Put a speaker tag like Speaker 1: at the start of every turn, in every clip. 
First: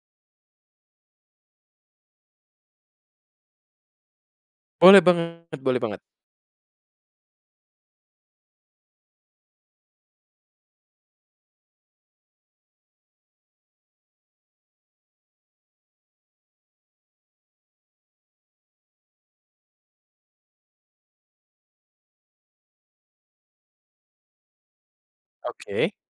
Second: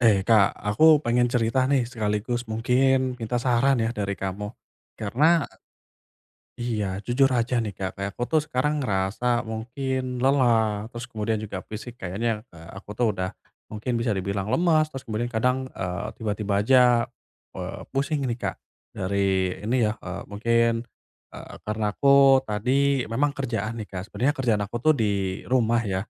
Speaker 1: Eh Kak, aku pengen cerita nih sekaligus mungkin minta saran ya dari kamu.
Speaker 2: Boleh
Speaker 1: Karena
Speaker 2: banget boleh banget.
Speaker 1: iya jujur aja nih Kak, kayak aku tuh sekarang ngerasa mungkin lelah, terus kemudian juga fisik kayaknya, aku tuh udah mungkin bisa dibilang lemas, terus kemudian kadang, tiba-tiba aja, pusing nih Kak. Dari ini ya, mungkin, karena aku tadi memang kerjaan nih Kak, sebenarnya kerjaan aku tuh di rumah
Speaker 2: Oke,
Speaker 1: ya.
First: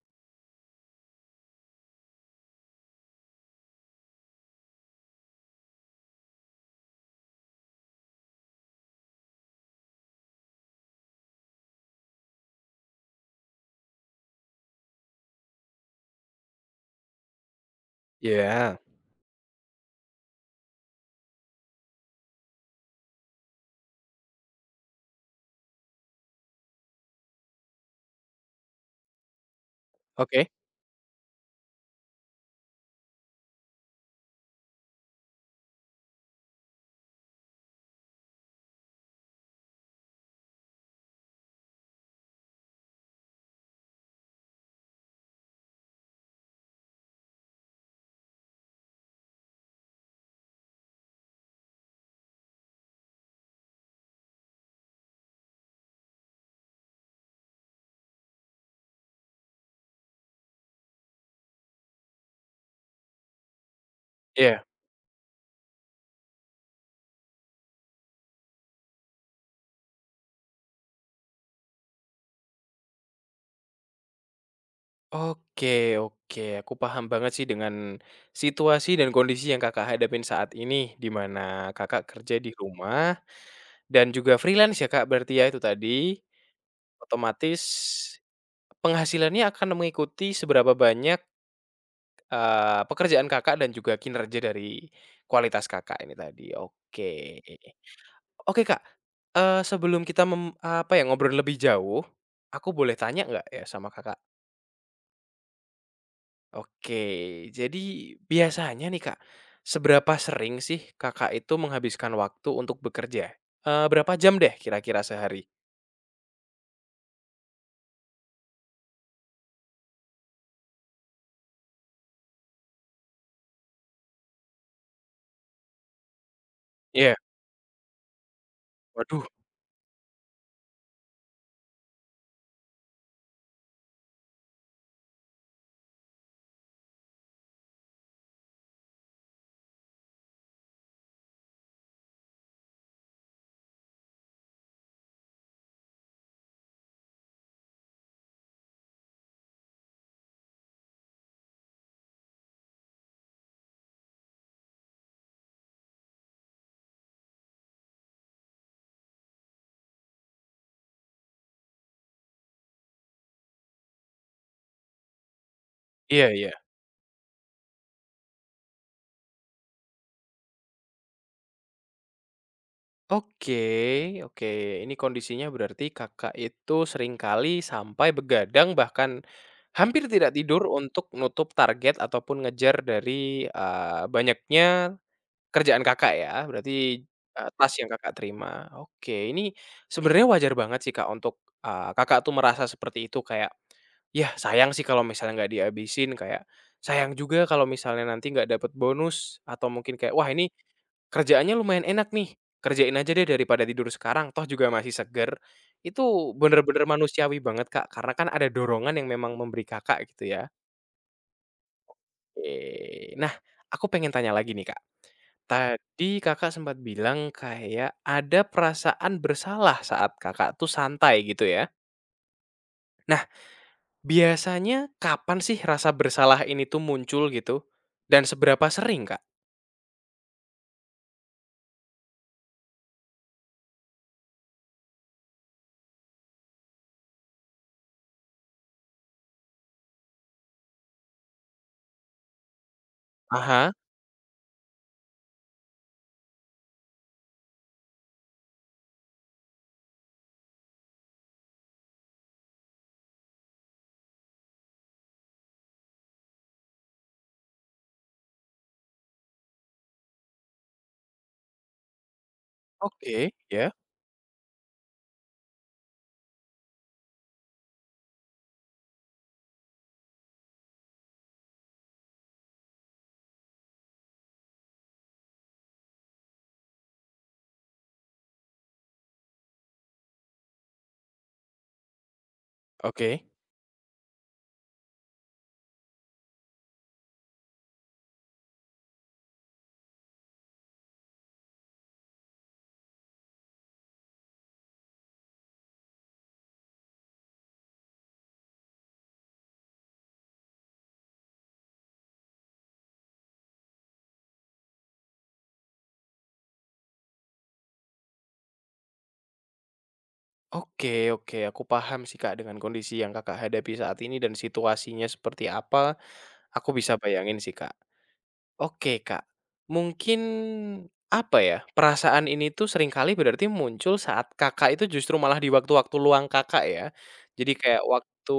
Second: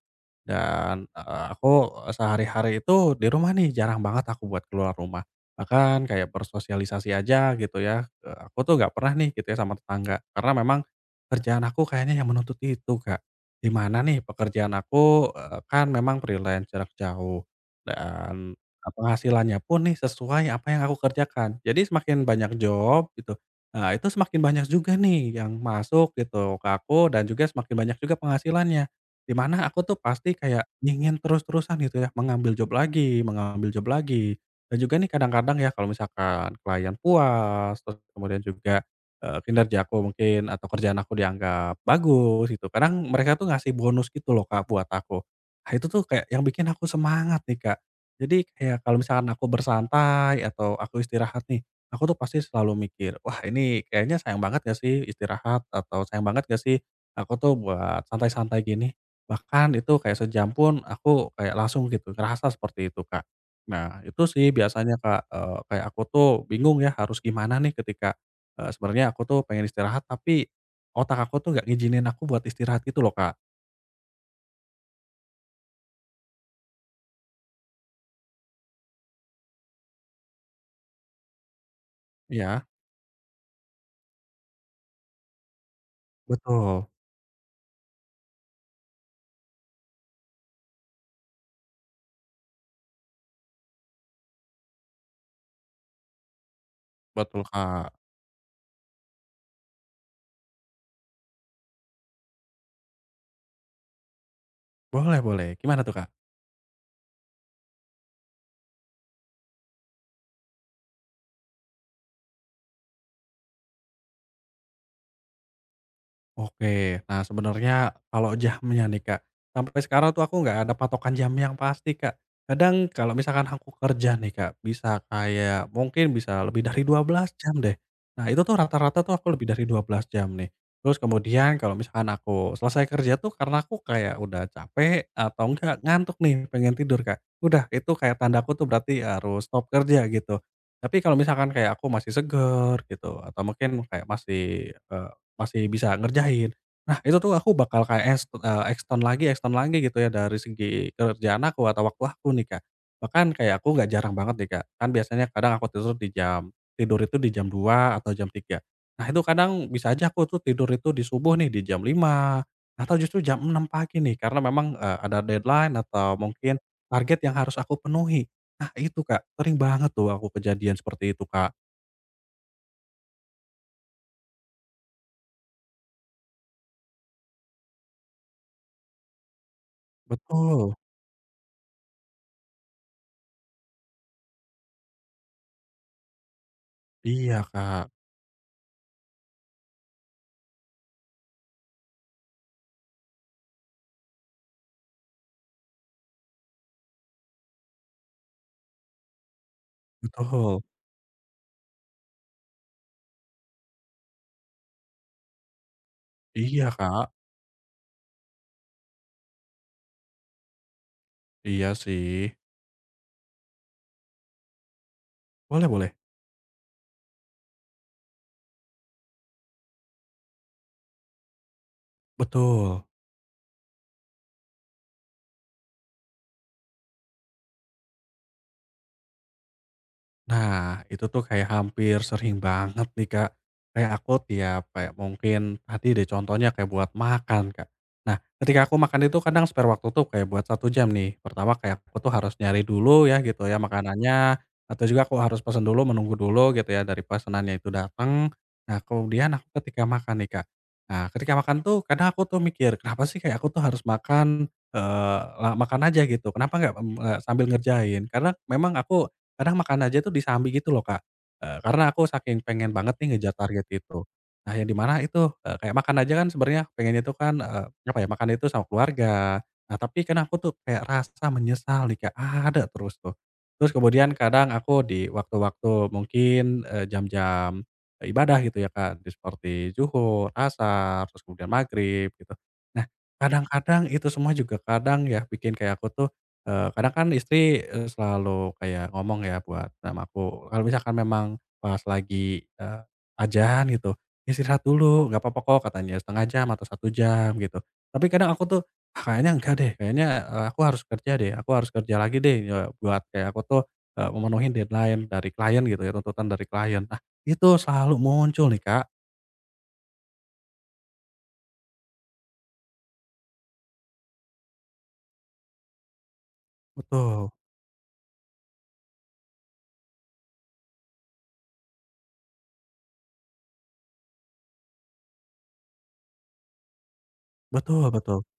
Speaker 1: Dan, aku sehari-hari itu di rumah nih, jarang banget aku buat keluar rumah. Bahkan kayak bersosialisasi aja gitu ya, aku tuh nggak pernah nih gitu ya sama tetangga. Karena memang kerjaan aku kayaknya yang menuntut itu, Kak. Di mana nih pekerjaan aku, kan memang freelance jarak jauh dan,
Speaker 2: iya,
Speaker 1: penghasilannya pun nih sesuai apa yang aku kerjakan. Jadi semakin banyak job gitu, nah itu semakin banyak juga nih yang masuk gitu ke aku dan juga semakin banyak juga penghasilannya. Di mana aku tuh pasti
Speaker 2: oke,
Speaker 1: kayak ingin terus-terusan gitu ya, mengambil job lagi mengambil job lagi. Dan juga nih kadang-kadang ya kalau misalkan klien puas, terus kemudian juga, kinerja aku mungkin atau kerjaan aku dianggap bagus gitu, kadang mereka tuh ngasih bonus gitu loh Kak buat aku. Nah itu tuh kayak yang bikin aku semangat nih Kak. Jadi kayak kalau misalkan aku bersantai atau aku istirahat nih, aku tuh pasti selalu mikir, "Wah ini kayaknya sayang banget gak sih istirahat?" Atau, "Sayang banget gak sih aku tuh buat santai-santai gini?" Bahkan itu kayak sejam pun aku kayak langsung gitu ngerasa seperti itu, Kak. Nah itu sih
Speaker 2: iya.
Speaker 1: biasanya, Kak, kayak aku tuh bingung ya harus gimana nih ketika, sebenarnya aku tuh pengen istirahat tapi otak aku tuh nggak ngizinin aku buat istirahat gitu loh, Kak.
Speaker 2: Oke oke, aku paham banget sih dengan situasi dan kondisi yang Kakak hadapin saat ini, di mana Kakak kerja di
Speaker 1: Iya,
Speaker 2: rumah dan juga freelance ya, Kak, berarti ya itu tadi,
Speaker 1: betul
Speaker 2: otomatis penghasilannya akan mengikuti seberapa banyak, pekerjaan Kakak dan juga kinerja dari kualitas Kakak ini tadi, oke.
Speaker 1: betul, Kak.
Speaker 2: Oke Kak, sebelum kita apa ya, ngobrol lebih jauh, aku boleh tanya nggak ya sama Kakak?
Speaker 1: Boleh boleh, gimana tuh, Kak?
Speaker 2: Oke, jadi biasanya nih Kak, seberapa sering sih Kakak itu menghabiskan waktu untuk bekerja? Berapa jam deh kira-kira sehari?
Speaker 1: Oke. Nah, sebenarnya kalau jamnya nih, Kak, sampai sekarang tuh aku nggak ada patokan jam yang pasti, Kak. Kadang kalau misalkan aku kerja nih, Kak, bisa kayak mungkin bisa lebih dari dua
Speaker 2: Iya,
Speaker 1: belas jam deh. Nah, itu tuh rata-rata tuh
Speaker 2: waduh,
Speaker 1: aku lebih dari 12 jam nih. Terus kemudian kalau misalkan aku selesai kerja tuh karena aku kayak udah capek atau enggak ngantuk nih, pengen tidur, Kak. Udah, itu kayak tandaku tuh berarti harus stop kerja gitu. Tapi kalau misalkan kayak aku masih seger gitu atau mungkin kayak masih, masih bisa ngerjain. Nah, itu tuh aku bakal kayak es extend lagi gitu ya dari segi kerjaan aku atau waktu aku nih, Kak. Bahkan kayak aku nggak jarang banget nih, Kak, kan biasanya kadang aku tidur di jam tidur itu di jam 2 atau jam 3. Nah, itu kadang bisa aja aku tuh tidur itu di subuh nih di jam 5 atau justru jam 6 pagi nih karena memang, ada deadline atau
Speaker 2: iya iya.
Speaker 1: mungkin target yang harus aku penuhi. Nah itu, Kak, sering banget tuh aku kejadian seperti itu, Kak.
Speaker 2: Oke oke, ini kondisinya berarti Kakak itu seringkali sampai begadang bahkan hampir tidak tidur
Speaker 1: Betul.
Speaker 2: untuk nutup target ataupun ngejar dari, banyaknya kerjaan Kakak ya, berarti,
Speaker 1: Iya,
Speaker 2: tas
Speaker 1: Kak.
Speaker 2: yang Kakak terima. Oke, ini sebenarnya wajar banget sih, Kak, untuk, Kakak tuh merasa seperti itu kayak, "Yah, sayang sih kalau misalnya nggak dihabisin," kayak, "Sayang juga kalau misalnya nanti nggak dapet bonus," atau mungkin kayak, "Wah, ini
Speaker 1: Betul.
Speaker 2: kerjaannya lumayan enak nih, kerjain aja deh daripada tidur sekarang, toh juga masih seger." Itu
Speaker 1: Iya
Speaker 2: bener-bener
Speaker 1: Kak,
Speaker 2: manusiawi banget, Kak, karena kan ada dorongan yang memang memberi Kakak gitu ya.
Speaker 1: iya sih.
Speaker 2: Nah, aku pengen tanya lagi nih, Kak.
Speaker 1: Boleh boleh,
Speaker 2: Tadi Kakak sempat bilang kayak ada perasaan bersalah saat Kakak tuh santai gitu ya.
Speaker 1: betul.
Speaker 2: Nah, biasanya kapan sih rasa bersalah ini tuh muncul gitu? Dan seberapa sering, Kak?
Speaker 1: Nah, itu tuh kayak hampir sering banget nih, Kak. Kayak aku tiap kayak mungkin tadi deh contohnya kayak buat makan, Kak. Nah, ketika aku makan itu kadang spare waktu tuh kayak buat satu jam nih. Pertama kayak aku tuh harus nyari dulu ya gitu ya
Speaker 2: Ah,
Speaker 1: makanannya, atau juga aku harus pesan dulu, menunggu dulu gitu ya dari pesanannya itu datang. Nah, kemudian aku ketika makan nih, Kak. Nah, ketika makan tuh kadang aku tuh mikir, "Kenapa sih kayak aku tuh harus makan, la makan aja gitu, kenapa nggak, sambil ngerjain?" Karena memang aku kadang makan aja tuh disambi gitu loh, Kak, karena aku saking pengen banget nih
Speaker 2: oke,
Speaker 1: ngejar target
Speaker 2: ya,
Speaker 1: itu. Nah, yang di mana itu, kayak makan aja kan sebenarnya pengennya itu kan, apa ya, makan itu sama keluarga. Nah, tapi kan aku tuh kayak rasa menyesal nih, Kak, ada terus tuh. Terus kemudian kadang aku di waktu-waktu mungkin, jam-jam ibadah gitu ya, Kak, di seperti zuhur, ashar, terus kemudian maghrib gitu. Nah,
Speaker 2: oke.
Speaker 1: kadang-kadang itu semua juga kadang ya bikin kayak aku tuh kadang kan istri, selalu kayak ngomong ya buat sama aku, kalau misalkan memang pas lagi, ajan gitu, "Ya "Istirahat dulu, nggak apa-apa kok," katanya, setengah jam atau satu jam," gitu. Tapi kadang aku tuh, "Ah, kayaknya enggak deh, kayaknya, aku harus kerja deh, aku harus kerja lagi deh," buat kayak aku tuh, memenuhi deadline dari klien gitu ya, tuntutan dari klien. Nah, itu selalu muncul nih, Kak.
Speaker 2: Oke oke, aku paham sih, Kak, dengan kondisi yang Kakak hadapi saat ini dan situasinya seperti apa, aku bisa
Speaker 1: Betul,
Speaker 2: bayangin sih, Kak. Oke, Kak. Mungkin, apa ya, perasaan ini tuh seringkali berarti muncul saat Kakak itu justru malah di waktu-waktu luang Kakak ya. Jadi kayak
Speaker 1: betul.
Speaker 2: waktu,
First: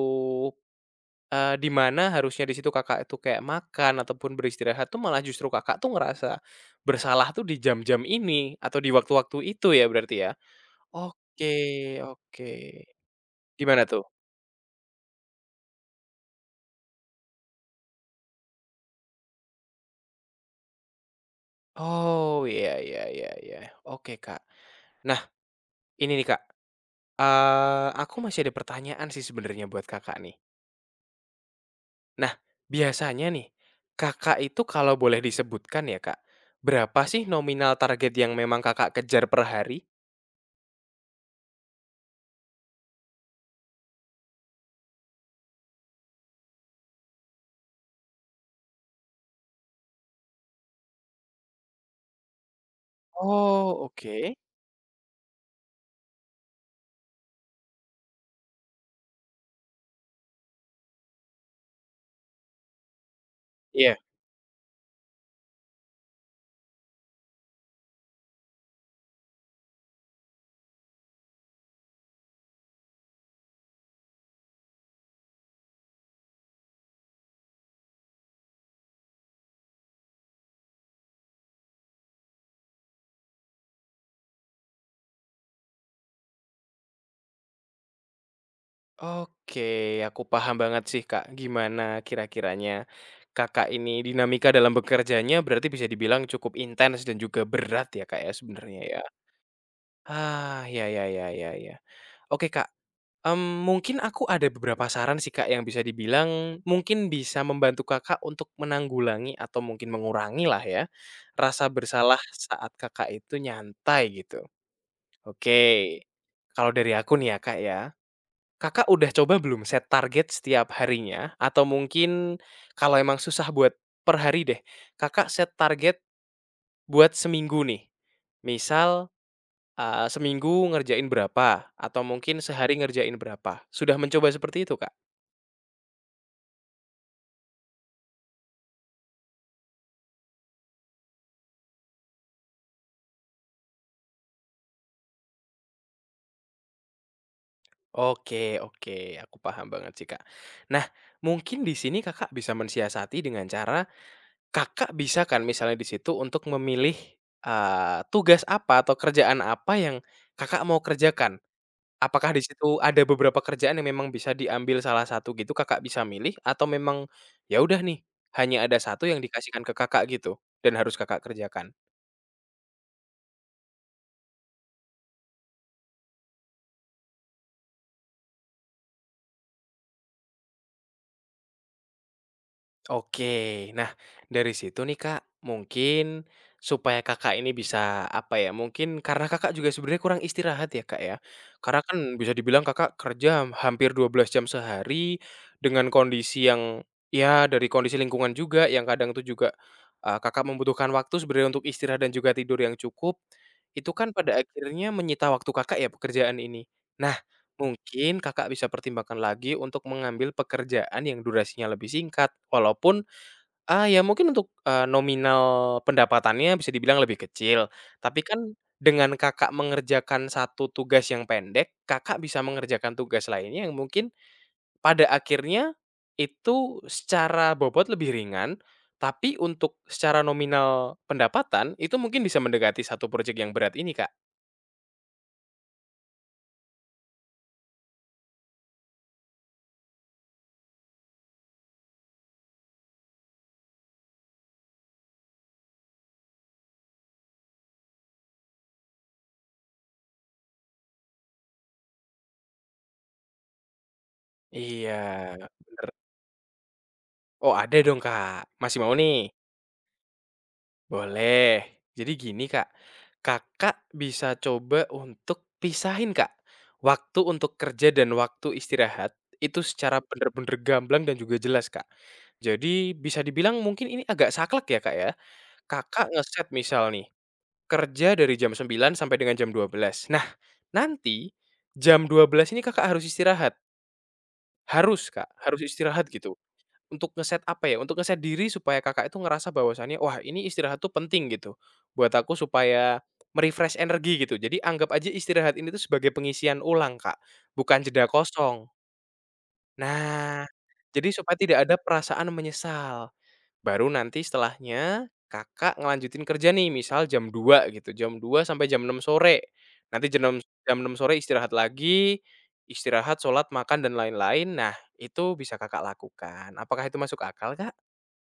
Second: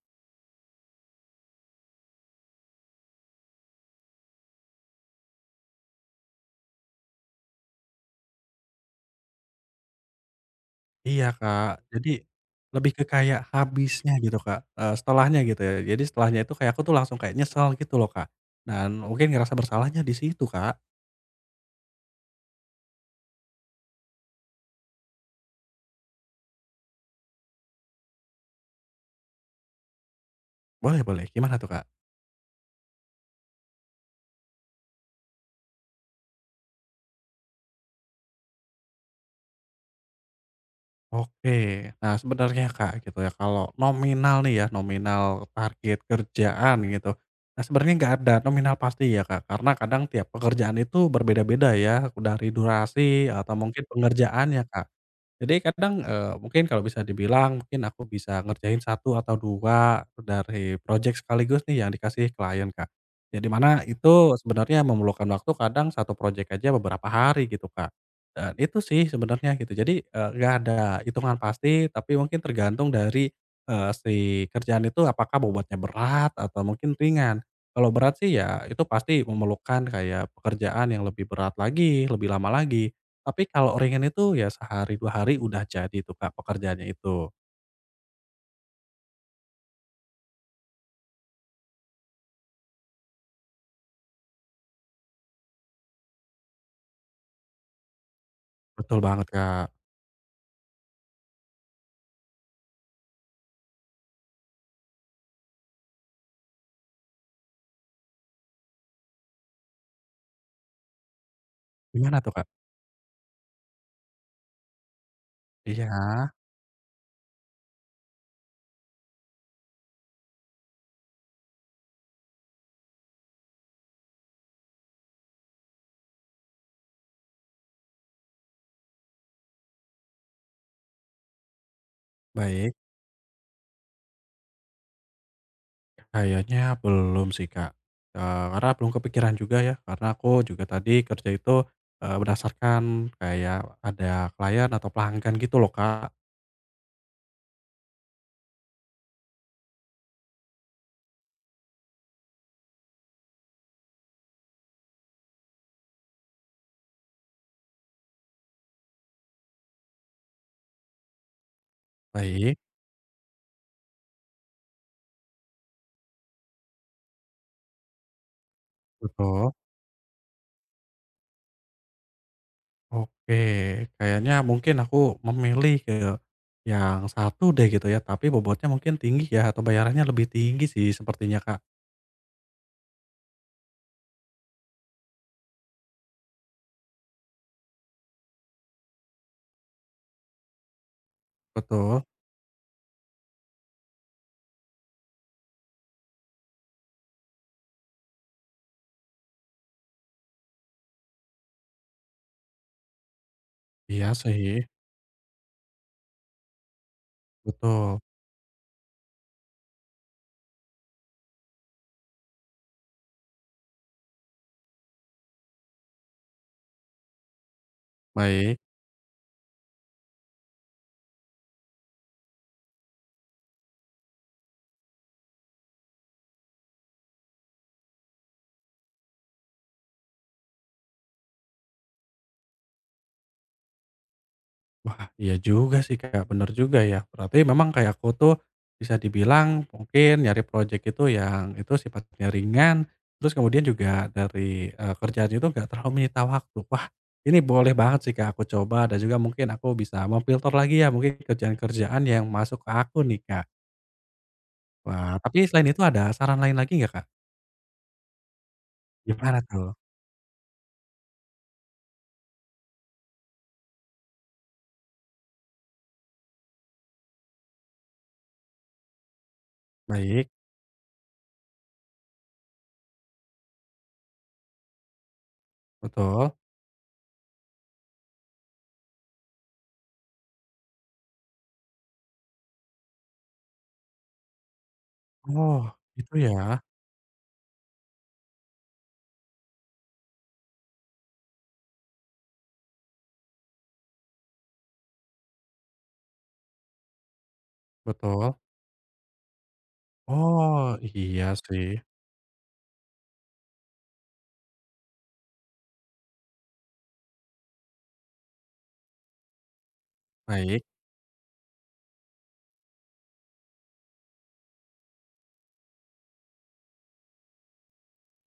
Speaker 2: di mana harusnya di situ Kakak itu kayak makan ataupun beristirahat tuh malah justru Kakak tuh ngerasa bersalah tuh di jam-jam ini atau di waktu-waktu itu ya berarti ya?
Speaker 1: Iya,
Speaker 2: Oke
Speaker 1: Kak. Jadi
Speaker 2: oke.
Speaker 1: lebih ke kayak
Speaker 2: Gimana tuh?
Speaker 1: habisnya gitu, Kak, setelahnya gitu ya. Jadi setelahnya itu kayak aku tuh langsung kayak nyesel gitu loh, Kak. Dan mungkin ngerasa bersalahnya di situ, Kak.
Speaker 2: Oh, iya iya iya iya. Oke, Kak. Nah, ini nih, Kak. Aku masih ada pertanyaan sih sebenarnya buat Kakak nih.
Speaker 1: Boleh boleh, gimana tuh, Kak?
Speaker 2: Nah, biasanya nih, Kakak itu kalau boleh disebutkan ya, Kak, berapa sih nominal target yang memang Kakak kejar per hari?
Speaker 1: Oke. Nah, sebenarnya, Kak, gitu ya, kalau nominal nih ya, nominal target kerjaan gitu. Nah, sebenarnya nggak ada nominal pasti ya, Kak, karena kadang tiap pekerjaan itu berbeda-beda ya, dari durasi atau mungkin
Speaker 2: Oh, oke.
Speaker 1: pengerjaannya, Kak. Jadi kadang, mungkin kalau bisa dibilang mungkin aku bisa ngerjain satu atau 2 dari project sekaligus nih yang dikasih klien, Kak. Jadi mana
Speaker 2: Iya.
Speaker 1: itu sebenarnya memerlukan waktu kadang satu project aja beberapa hari gitu, Kak. Dan itu sih sebenarnya gitu. Jadi, nggak ada hitungan pasti tapi mungkin tergantung dari, si kerjaan itu apakah bobotnya berat atau mungkin ringan. Kalau berat sih ya itu pasti memerlukan kayak pekerjaan yang lebih berat lagi, lebih lama lagi. Tapi kalau ringan itu ya sehari 2 hari udah jadi tuh Kak pekerjaannya itu.
Speaker 2: Oke, aku paham banget sih, Kak, gimana kira-kiranya Kakak ini dinamika dalam bekerjanya berarti bisa dibilang cukup intens dan juga berat ya, Kak, ya sebenarnya
Speaker 1: Betul
Speaker 2: ya.
Speaker 1: banget Kak.
Speaker 2: Ah, ya ya ya ya ya. Oke, Kak. Mungkin aku ada beberapa saran sih, Kak, yang bisa dibilang mungkin bisa membantu Kakak untuk menanggulangi atau mungkin mengurangi lah ya, rasa
Speaker 1: Gimana
Speaker 2: bersalah
Speaker 1: tuh Kak?
Speaker 2: saat Kakak itu nyantai gitu.
Speaker 1: Iya,
Speaker 2: Oke, kalau dari aku nih ya, Kak, ya, Kakak udah coba belum set target setiap harinya? Atau mungkin kalau emang susah buat per hari deh, Kakak set target buat seminggu nih. Misal, seminggu ngerjain berapa atau mungkin
Speaker 1: baik.
Speaker 2: sehari ngerjain berapa. Sudah mencoba seperti itu, Kak?
Speaker 1: Kayaknya belum sih Kak, karena belum kepikiran juga ya karena aku juga tadi kerja itu, berdasarkan kayak ada klien atau pelanggan gitu loh Kak.
Speaker 2: Oke oke, aku paham banget sih, Kak. Nah, mungkin di sini Kakak bisa mensiasati dengan cara Kakak bisa kan misalnya di situ untuk memilih, tugas apa atau kerjaan apa yang Kakak mau kerjakan. Apakah di
Speaker 1: Baik,
Speaker 2: situ ada beberapa kerjaan yang memang bisa diambil salah satu gitu, Kakak bisa milih atau memang ya udah nih, hanya ada satu yang
Speaker 1: betul.
Speaker 2: dikasihkan ke Kakak gitu dan harus Kakak kerjakan?
Speaker 1: Oke, kayaknya mungkin aku memilih ke yang satu deh gitu ya, tapi bobotnya mungkin tinggi ya atau bayarannya lebih tinggi sih sepertinya Kak.
Speaker 2: Oke. Nah, dari situ nih, Kak, mungkin supaya Kakak ini bisa, apa ya, mungkin karena Kakak juga sebenarnya kurang istirahat ya, Kak, ya. Karena kan
Speaker 1: Betul.
Speaker 2: bisa dibilang Kakak kerja hampir 12 jam sehari dengan kondisi yang, ya dari kondisi lingkungan juga yang kadang tuh juga, Kakak membutuhkan waktu sebenarnya untuk istirahat dan juga tidur yang cukup. Itu kan
Speaker 1: Iya
Speaker 2: pada
Speaker 1: sih,
Speaker 2: akhirnya menyita waktu Kakak ya pekerjaan ini. Nah,
Speaker 1: betul.
Speaker 2: mungkin Kakak bisa pertimbangkan lagi untuk mengambil pekerjaan yang durasinya lebih singkat, walaupun, ah ya mungkin untuk, nominal pendapatannya bisa dibilang lebih kecil, tapi kan
Speaker 1: Baik.
Speaker 2: dengan Kakak mengerjakan satu tugas yang pendek, Kakak bisa mengerjakan tugas lainnya yang mungkin pada akhirnya itu secara bobot lebih ringan, tapi untuk secara nominal pendapatan itu mungkin bisa mendekati satu proyek yang berat ini, Kak.
Speaker 1: Wah, iya juga sih, Kak, bener juga ya. Berarti memang kayak aku tuh bisa dibilang mungkin nyari project itu yang itu sifatnya ringan, terus kemudian juga dari, kerjaan itu nggak terlalu menyita waktu. Wah, ini boleh banget sih, Kak, aku coba dan juga mungkin aku bisa memfilter lagi ya mungkin kerjaan-kerjaan yang masuk ke aku nih, Kak.
Speaker 2: Iya,
Speaker 1: Wah, tapi selain itu
Speaker 2: bener.
Speaker 1: ada saran lain lagi nggak, Kak?
Speaker 2: Oh, ada dong, Kak. Masih mau nih?
Speaker 1: Gimana tuh?
Speaker 2: Boleh. Jadi gini Kak, Kakak bisa coba untuk pisahin Kak, waktu untuk kerja dan waktu istirahat itu secara
Speaker 1: Baik,
Speaker 2: bener-bener gamblang dan juga jelas Kak. Jadi bisa dibilang mungkin ini agak saklek ya Kak ya, Kakak
Speaker 1: betul.
Speaker 2: ngeset misal nih, kerja dari jam 9 sampai dengan jam 12. Nah, nanti jam 12 ini Kakak harus istirahat, harus Kak, harus
Speaker 1: Oh,
Speaker 2: istirahat
Speaker 1: itu
Speaker 2: gitu.
Speaker 1: ya?
Speaker 2: Untuk ngeset diri supaya Kakak itu ngerasa bahwasannya, "Wah, ini istirahat tuh penting," gitu, buat aku supaya me energi gitu. Jadi anggap aja istirahat ini tuh sebagai pengisian ulang, Kak, bukan jeda
Speaker 1: Betul.
Speaker 2: kosong. Nah,
Speaker 1: Oh,
Speaker 2: jadi
Speaker 1: iya
Speaker 2: supaya tidak ada
Speaker 1: sih.
Speaker 2: perasaan menyesal. Baru nanti setelahnya Kakak ngelanjutin kerja nih, misal jam 2 gitu, jam 2 sampai jam 6 sore. Nanti
Speaker 1: Baik.
Speaker 2: jam 6.00 sore istirahat lagi, istirahat, sholat, makan, dan lain-lain. Nah, itu bisa Kakak lakukan. Apakah itu masuk akal, Kak?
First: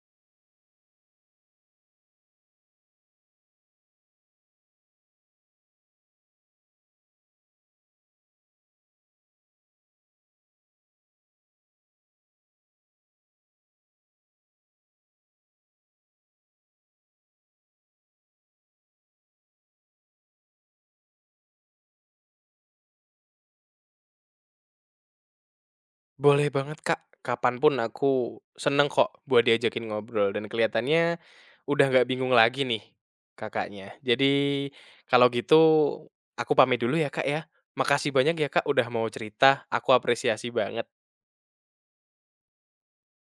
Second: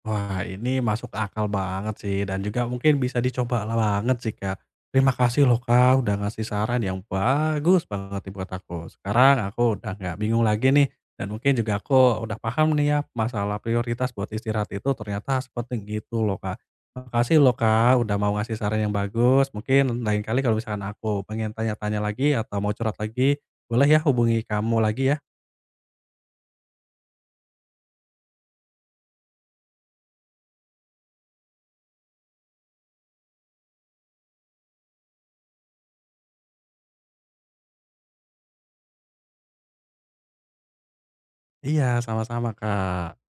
Speaker 1: Wah, ini masuk akal banget sih dan juga mungkin bisa dicoba lah banget sih, Kak. Terima kasih loh, Kak, udah ngasih saran yang bagus banget nih buat aku. Sekarang aku udah nggak bingung lagi nih dan mungkin juga aku udah paham nih ya masalah prioritas buat istirahat itu ternyata sepenting gitu loh, Kak. Makasih loh, Kak, udah mau ngasih saran yang bagus. Mungkin lain kali kalau misalkan aku pengen tanya-tanya lagi atau mau curhat lagi, boleh ya hubungi kamu lagi ya.
Speaker 2: Boleh banget, Kak. Kapanpun aku seneng kok buat diajakin ngobrol dan kelihatannya udah nggak bingung lagi nih Kakaknya. Jadi kalau gitu aku pamit dulu ya, Kak, ya. Makasih banyak ya, Kak, udah mau cerita, aku apresiasi banget.
Speaker 1: Iya, sama-sama, Kak.